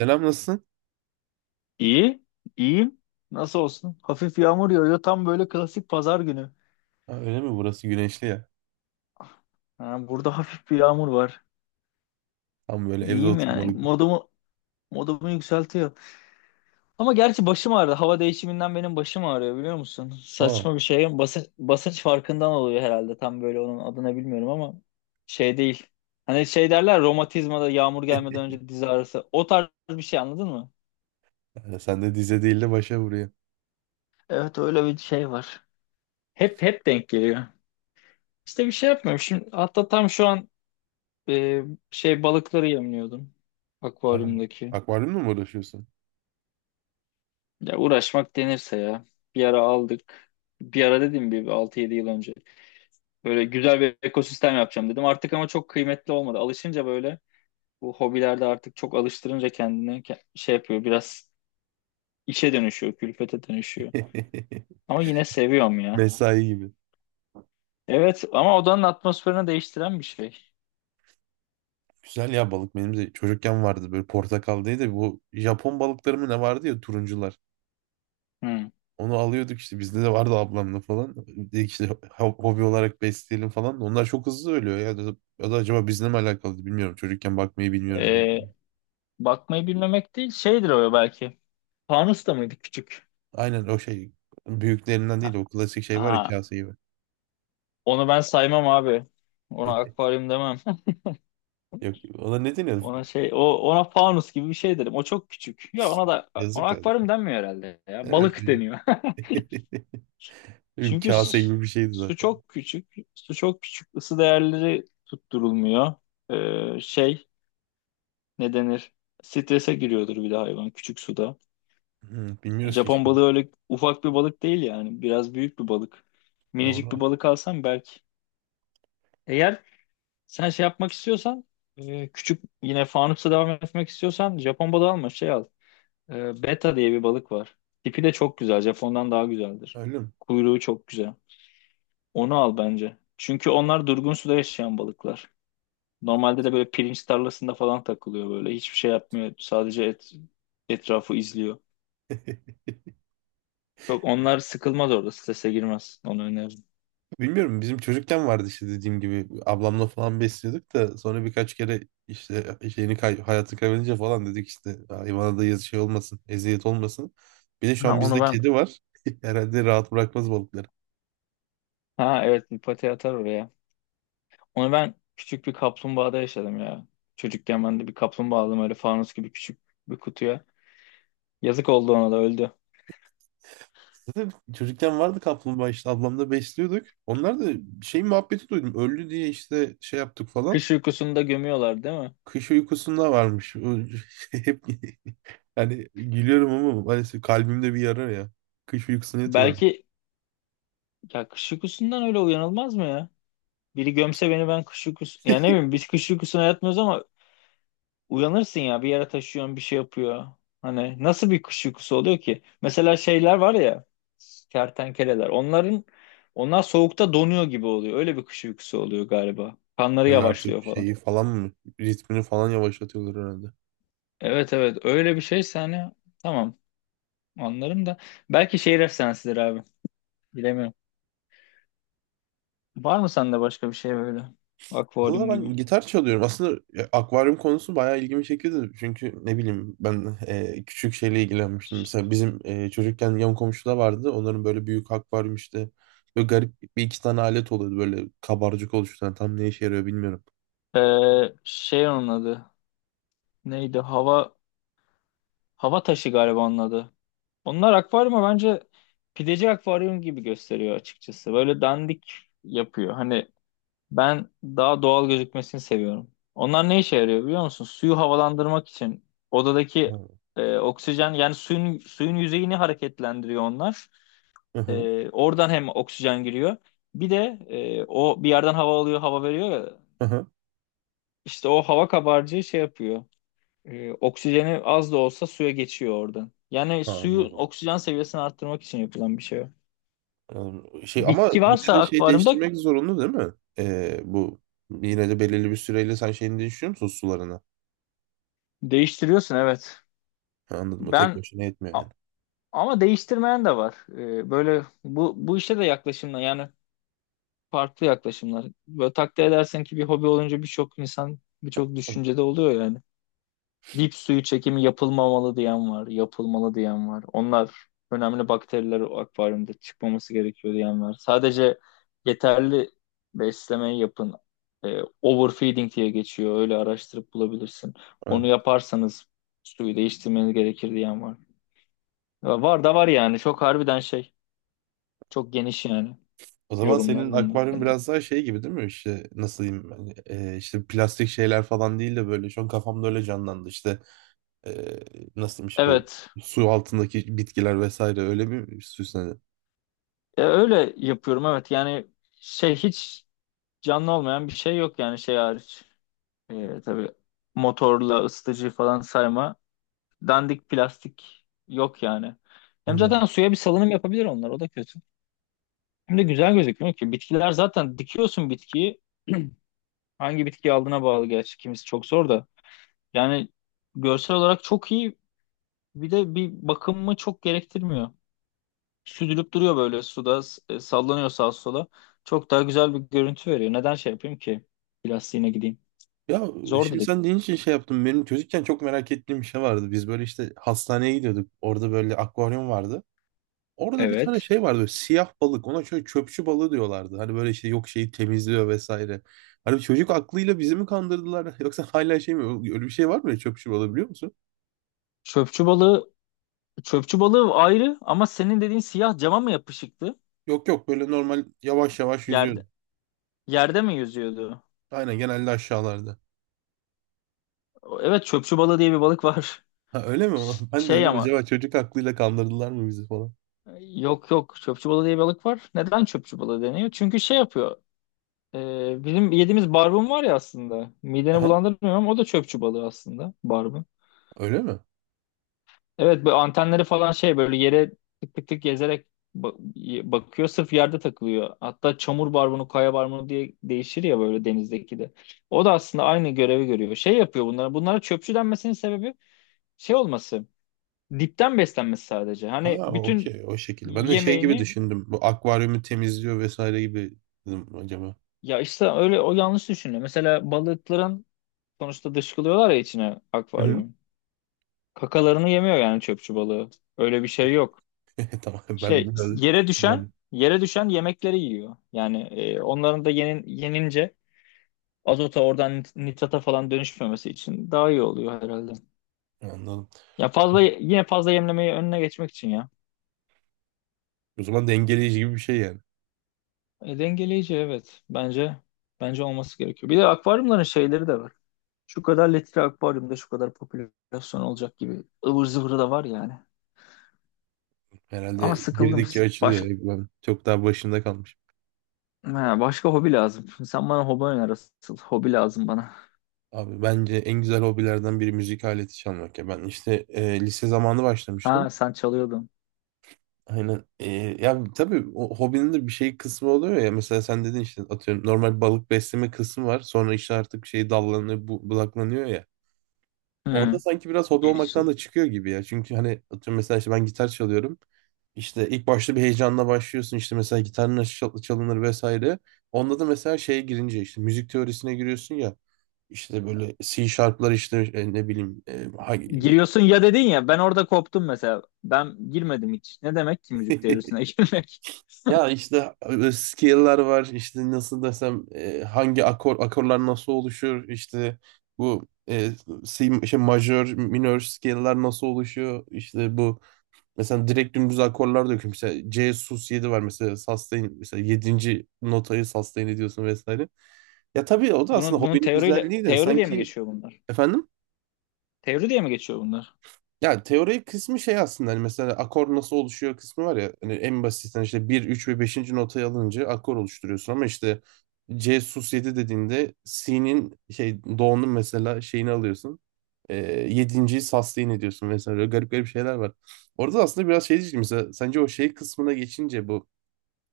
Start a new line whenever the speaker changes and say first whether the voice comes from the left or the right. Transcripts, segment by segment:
right: Selam, nasılsın?
left: İyi, iyiyim Nasıl olsun? Hafif yağmur yağıyor. Tam böyle klasik pazar günü.
right: Ha, öyle mi? Burası güneşli ya.
left: Ha, burada hafif bir yağmur var.
right: Tam böyle evde
left: İyiyim yani.
right: oturmalık.
left: Modumu yükseltiyor. Ama gerçi başım ağrıdı. Hava değişiminden benim başım ağrıyor, biliyor musun?
right: Tamam.
left: Saçma bir şey. Basınç farkından oluyor herhalde. Tam böyle onun adını bilmiyorum ama şey değil. Hani şey derler, romatizmada yağmur gelmeden önce diz ağrısı. O tarz bir şey, anladın mı?
right: Yani sen de dize değil de başa vuruyor.
left: Evet, öyle bir şey var. Hep denk geliyor. İşte bir şey yapmıyorum. Şimdi hatta tam şu an Ee, şey balıkları yemliyordum,
right: Ha,
left: akvaryumdaki.
right: akvaryumla mı uğraşıyorsun?
left: Ya, uğraşmak denirse ya. Bir ara aldık. Bir ara dedim, bir 6-7 yıl önce. Böyle güzel bir ekosistem yapacağım dedim. Artık ama çok kıymetli olmadı. Alışınca böyle, bu hobilerde artık çok alıştırınca kendini şey yapıyor. Biraz işe dönüşüyor, külfete dönüşüyor. Ama yine seviyorum ya.
right: Mesai gibi.
left: Evet, ama odanın atmosferini değiştiren bir şey.
right: Güzel ya, balık benim de çocukken vardı, böyle portakaldaydı. Da Bu Japon balıkları mı ne vardı ya, turuncular.
left: Hı.
right: Onu alıyorduk, işte bizde de vardı ablamla falan. Dedik işte hobi olarak besleyelim falan. Onlar çok hızlı ölüyor ya. Ya da acaba bizle mi alakalı bilmiyorum. Çocukken bakmayı bilmiyoruz diye.
left: Ee, Bakmayı bilmemek değil, şeydir o belki. Fanus da mıydı küçük?
right: Aynen, o şey, büyüklerinden değil, o klasik şey var ya,
left: Ha,
right: kase gibi.
left: onu ben saymam abi. Ona akvaryum demem.
right: Yok, ona ne deniyordu?
left: Ona şey, o ona fanus gibi bir şey derim. O çok küçük. Ya ona da, ona
right: Yazık ya.
left: akvaryum denmiyor herhalde ya. Balık
right: Herhalde.
left: deniyor.
right: Bir
left: Çünkü
right: kase
left: su,
right: gibi bir şeydi
left: su
right: zaten.
left: çok küçük. Su çok küçük. Isı değerleri tutturulmuyor. Şey, ne denir? Strese giriyordur bir de hayvan, küçük suda.
right: Hı, bilmiyoruz ki
left: Japon
right: işte.
left: balığı öyle ufak bir balık değil yani. Biraz büyük bir balık. Minicik bir
right: Doğru.
left: balık alsam belki. Eğer sen şey yapmak istiyorsan, küçük, yine fanusla devam etmek istiyorsan, Japon balığı alma, şey al. Beta diye bir balık var. Tipi de çok güzel. Japon'dan daha güzeldir.
right: Öyle mi?
left: Kuyruğu çok güzel. Onu al bence. Çünkü onlar durgun suda yaşayan balıklar. Normalde de böyle pirinç tarlasında falan takılıyor böyle. Hiçbir şey yapmıyor. Sadece etrafı izliyor. Çok onlar sıkılmaz orada. Strese girmez. Onu öneririm.
right: Bilmiyorum, bizim çocukken vardı işte, dediğim gibi ablamla falan besliyorduk da sonra birkaç kere işte şeyini kay hayatı kaybedince falan dedik işte hayvana da yazı şey olmasın, eziyet olmasın. Bir de şu
left: Ha,
right: an
left: onu
right: bizde
left: ben.
right: kedi var. Herhalde rahat bırakmaz balıkları.
left: Ha, evet, bir pati atar oraya. Onu ben küçük bir kaplumbağada yaşadım ya. Çocukken ben de bir kaplumbağa aldım, öyle fanus gibi küçük bir kutuya. Yazık oldu, ona da öldü.
right: Zaten çocukken vardı kaplumbağa, işte ablamla besliyorduk. Onlar da şey muhabbeti duydum. Öldü diye işte şey yaptık falan.
left: Kış uykusunda gömüyorlar değil mi?
right: Kış uykusunda varmış. O hep, yani gülüyorum ama maalesef kalbimde bir yara ya. Kış uykusuna yatıyorlar.
left: Belki, ya kış uykusundan öyle uyanılmaz mı ya? Biri gömse beni ben kış uykusu. Yani ne bileyim, biz kış uykusuna yatmıyoruz ama uyanırsın ya, bir yere taşıyorsun bir şey yapıyor. Hani nasıl bir kış uykusu oluyor ki? Mesela şeyler var ya, kertenkeleler, onlar soğukta donuyor gibi oluyor. Öyle bir kış uykusu oluyor galiba. Kanları
right: Yani artık
left: yavaşlıyor falan.
right: şeyi falan mı, ritmini falan yavaşlatıyorlar herhalde.
left: Evet, evet, öyle bir şeyse hani, tamam, anlarım da belki şehir efsanesidir abi, bilemiyorum. Var mı sende başka bir şey, böyle
right: Valla
left: akvaryum
right: ben
left: gibi?
right: gitar çalıyorum. Aslında akvaryum konusu bayağı ilgimi çekiyordu. Çünkü ne bileyim ben, küçük şeyle ilgilenmiştim. Mesela bizim, çocukken yan komşuda vardı. Onların böyle büyük akvaryum işte. Böyle garip bir iki tane alet oluyordu. Böyle kabarcık oluşturan. Tam ne işe yarıyor bilmiyorum.
left: Ee, Şey onun adı neydi, hava taşı galiba onun adı. Onlar akvaryumu bence pideci akvaryum gibi gösteriyor, açıkçası böyle dandik yapıyor hani. Ben daha doğal gözükmesini seviyorum. Onlar ne işe yarıyor biliyor musun? Suyu havalandırmak için, odadaki
right: Ha.
left: oksijen, yani suyun yüzeyini hareketlendiriyor onlar.
right: Hı hı.
left: Oradan hem oksijen giriyor. Bir de o bir yerden hava alıyor, hava veriyor ya.
right: Hı hı.
left: İşte o hava kabarcığı şey yapıyor. Oksijeni az da olsa suya geçiyor oradan. Yani
right: Ha,
left: suyun
right: anladım.
left: oksijen seviyesini arttırmak için yapılan bir şey o.
right: Şey ama
left: Bitki
right: yine
left: varsa
right: de şey
left: akvaryumda
right: değiştirmek zorunda değil mi? Bu yine de belirli bir süreyle sen şeyini değiştiriyor musun, sularını?
left: değiştiriyorsun, evet.
right: Ha, anladım. O tek
left: Ben
right: başına yetmiyor yani.
left: Ama değiştirmeyen de var. Böyle, bu işe de yaklaşımlar, yani farklı yaklaşımlar. Böyle takdir edersen ki, bir hobi olunca birçok insan birçok
right: Tamam.
left: düşüncede oluyor yani. Dip suyu çekimi yapılmamalı diyen var, yapılmalı diyen var. Onlar önemli bakteriler, o akvaryumda çıkmaması gerekiyor diyen var. Sadece yeterli beslemeyi yapın. Overfeeding diye geçiyor. Öyle araştırıp bulabilirsin.
right: Evet.
left: Onu yaparsanız suyu değiştirmeniz gerekir diyen var. Ya, var da var yani. Çok harbiden şey. Çok geniş yani
right: O zaman
left: yorumlar
right: senin
left: bunun
right: akvaryum
left: hakkında.
right: biraz daha şey gibi değil mi? İşte nasıl diyeyim ben? İşte plastik şeyler falan değil de böyle şu an kafamda öyle canlandı. İşte ee, nasıl diyeyim işte bu
left: Evet.
right: su altındaki bitkiler vesaire öyle bir süsledi.
left: Öyle yapıyorum, evet. Yani şey, hiç canlı olmayan bir şey yok yani, şey hariç. Tabii motorla ısıtıcı falan sayma. Dandik plastik yok yani. Hem zaten
right: Anladım.
left: suya bir salınım yapabilir onlar, o da kötü. Hem de güzel gözükmüyor ki. Bitkiler zaten, dikiyorsun bitkiyi. Hangi bitkiyi aldığına bağlı gerçi. Kimisi çok zor da. Yani görsel olarak çok iyi. Bir de bir bakımımı çok gerektirmiyor. Süzülüp duruyor böyle suda, sallanıyor sağa sola. Çok daha güzel bir görüntü veriyor. Neden şey yapayım ki? Plastiğine gideyim.
right: Ya
left: Zor
right: şimdi
left: dedik.
right: sen deyince için şey yaptım. Benim çocukken çok merak ettiğim bir şey vardı. Biz böyle işte hastaneye gidiyorduk. Orada böyle akvaryum vardı. Orada bir tane
left: Evet.
right: şey vardı, böyle siyah balık, ona şöyle çöpçü balığı diyorlardı. Hani böyle işte yok şeyi temizliyor vesaire. Hani çocuk aklıyla bizi mi kandırdılar yoksa hala şey mi, öyle bir şey var mı ya, çöpçü balığı biliyor musun?
left: Çöpçü balığı çöpçü balığı ayrı, ama senin dediğin siyah, cama mı yapışıktı?
right: Yok yok, böyle normal yavaş yavaş yüzüyordu.
left: Yerde yerde mi yüzüyordu?
right: Aynen, genelde aşağılarda.
left: Evet, çöpçü balığı diye bir balık var.
right: Ha, öyle mi? O? Ben de
left: Şey
right: dedim
left: ama,
right: acaba çocuk aklıyla kandırdılar mı bizi falan.
left: yok yok, çöpçü balığı diye bir balık var. Neden çöpçü balığı deniyor? Çünkü şey yapıyor. Bizim yediğimiz barbun var ya aslında. Mideni
right: Aha,
left: bulandırmıyorum ama o da çöpçü balığı aslında, barbun.
right: öyle mi?
left: Evet, bu antenleri falan şey böyle yere tık tık tık gezerek bakıyor, sırf yerde takılıyor. Hatta çamur barbunu, kaya barbunu diye değişir ya böyle, denizdeki de. O da aslında aynı görevi görüyor. Şey yapıyor bunlara. Bunlara çöpçü denmesinin sebebi şey olması. Dipten beslenmesi sadece. Hani
right: Ha,
left: bütün
right: okey, o şekilde. Ben de şey gibi
left: yemeğini,
right: düşündüm. Bu akvaryumu temizliyor vesaire gibi, dedim acaba.
left: ya işte öyle, o yanlış düşünüyor. Mesela balıkların sonuçta dışkılıyorlar ya içine
right: Hı hı.
left: akvaryumun. Kakalarını yemiyor yani çöpçü balığı. Öyle bir şey yok.
right: Tamam, ben
left: Şey,
right: biraz...
left: yere
right: Yani,
left: düşen yere düşen yemekleri yiyor. Yani onların da yenince azota, oradan nitrata falan dönüşmemesi için daha iyi oluyor herhalde.
right: anladım.
left: Ya, fazla, yine fazla yemlemeyi önüne geçmek için ya.
right: O zaman dengeleyici gibi bir şey yani.
left: Dengeleyici, evet. Bence olması gerekiyor. Bir de akvaryumların şeyleri de var. Şu kadar litre akvaryumda şu kadar popülasyon olacak gibi, ıvır zıvırı da var yani. Ama
right: Herhalde
left: sıkıldım.
right: girdikçe açılıyor.
left: Baş,
right: Hani ben çok daha başında kalmış.
left: ha, başka hobi lazım. Sen bana hobi öner asıl. Hobi lazım bana.
right: Abi, bence en güzel hobilerden biri müzik aleti çalmak ya. Ben işte lise zamanı başlamıştım.
left: Ha, sen çalıyordun.
right: Aynen. Ya tabii o hobinin de bir şey kısmı oluyor ya. Mesela sen dedin işte, atıyorum, normal balık besleme kısmı var. Sonra işte artık şey dallanıyor, budaklanıyor ya.
left: Hmm.
right: Orada sanki biraz hobi olmaktan
left: Genişle.
right: da çıkıyor gibi ya. Çünkü hani atıyorum, mesela işte ben gitar çalıyorum. İşte ilk başta bir heyecanla başlıyorsun, işte mesela gitar nasıl çalınır vesaire. Onda da mesela şeye girince işte müzik teorisine giriyorsun ya. İşte böyle C sharp'lar işte, ne bileyim, hangi-
left: Giriyorsun ya dedin ya, ben orada koptum mesela. Ben girmedim hiç. Ne demek ki müzik teorisine girmek?
right: ya işte scale'lar var, işte nasıl desem, hangi akorlar nasıl oluşur, işte bu C, şey majör minör scale'lar nasıl oluşuyor işte bu. Mesela direkt dümdüz akorlar döküyorum. Mesela C sus 7 var mesela, sustain, mesela yedinci notayı sustain ediyorsun vesaire. Ya tabii o da aslında
left: Bunun
right: hobinin
left: teoriyle,
right: güzelliği de
left: teori diye mi
right: sanki,
left: geçiyor bunlar?
right: efendim,
left: Teori diye mi geçiyor bunlar?
right: ya teori kısmı şey aslında, hani mesela akor nasıl oluşuyor kısmı var ya, hani en basitten işte bir 3 ve beşinci notayı alınca akor oluşturuyorsun, ama işte C sus 7 dediğinde C'nin şey do'nun mesela şeyini alıyorsun. E, 7'yi.yi sustain ediyorsun vesaire. Böyle garip garip şeyler var. Orada da aslında biraz şey diyeceğim, mesela sence o şey kısmına geçince bu,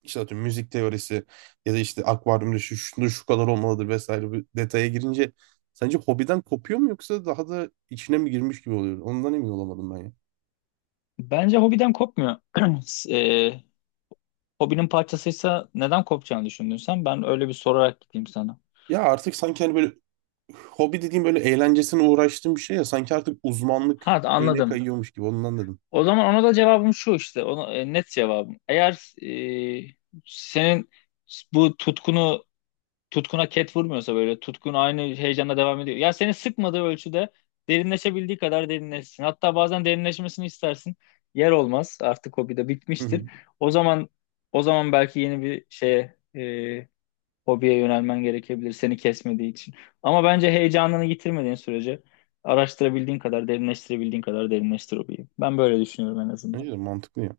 right: İşte atıyorum müzik teorisi ya da işte akvaryumda şu, şunu şu kadar olmalıdır vesaire, bir detaya girince sence hobiden kopuyor mu yoksa daha da içine mi girmiş gibi oluyor? Ondan emin olamadım ben ya.
left: Bence hobiden kopmuyor. Eee, Hobinin parçasıysa neden kopacağını düşündün sen? Ben öyle bir sorarak gideyim sana.
right: Ya artık sanki hani böyle hobi dediğim böyle eğlencesine uğraştığım bir şey ya, sanki artık uzmanlık
left: Ha,
right: şeyine
left: anladım.
right: kayıyormuş gibi, ondan dedim.
left: O zaman ona da cevabım şu işte. Ona, net cevabım. Eğer e, senin bu tutkuna ket vurmuyorsa, böyle tutkun aynı heyecanla devam ediyor. Ya seni sıkmadığı ölçüde derinleşebildiği kadar derinleşsin. Hatta bazen derinleşmesini istersin. Yer olmaz. Artık hobi de
right: Hı
left: bitmiştir.
right: hı.
left: O zaman o zaman belki yeni bir şeye, hobiye yönelmen gerekebilir, seni kesmediği için. Ama bence heyecanını yitirmediğin sürece, araştırabildiğin kadar, derinleştirebildiğin kadar derinleştir hobiyi. Ben böyle düşünüyorum en azından.
right: Bence de mantıklı ya.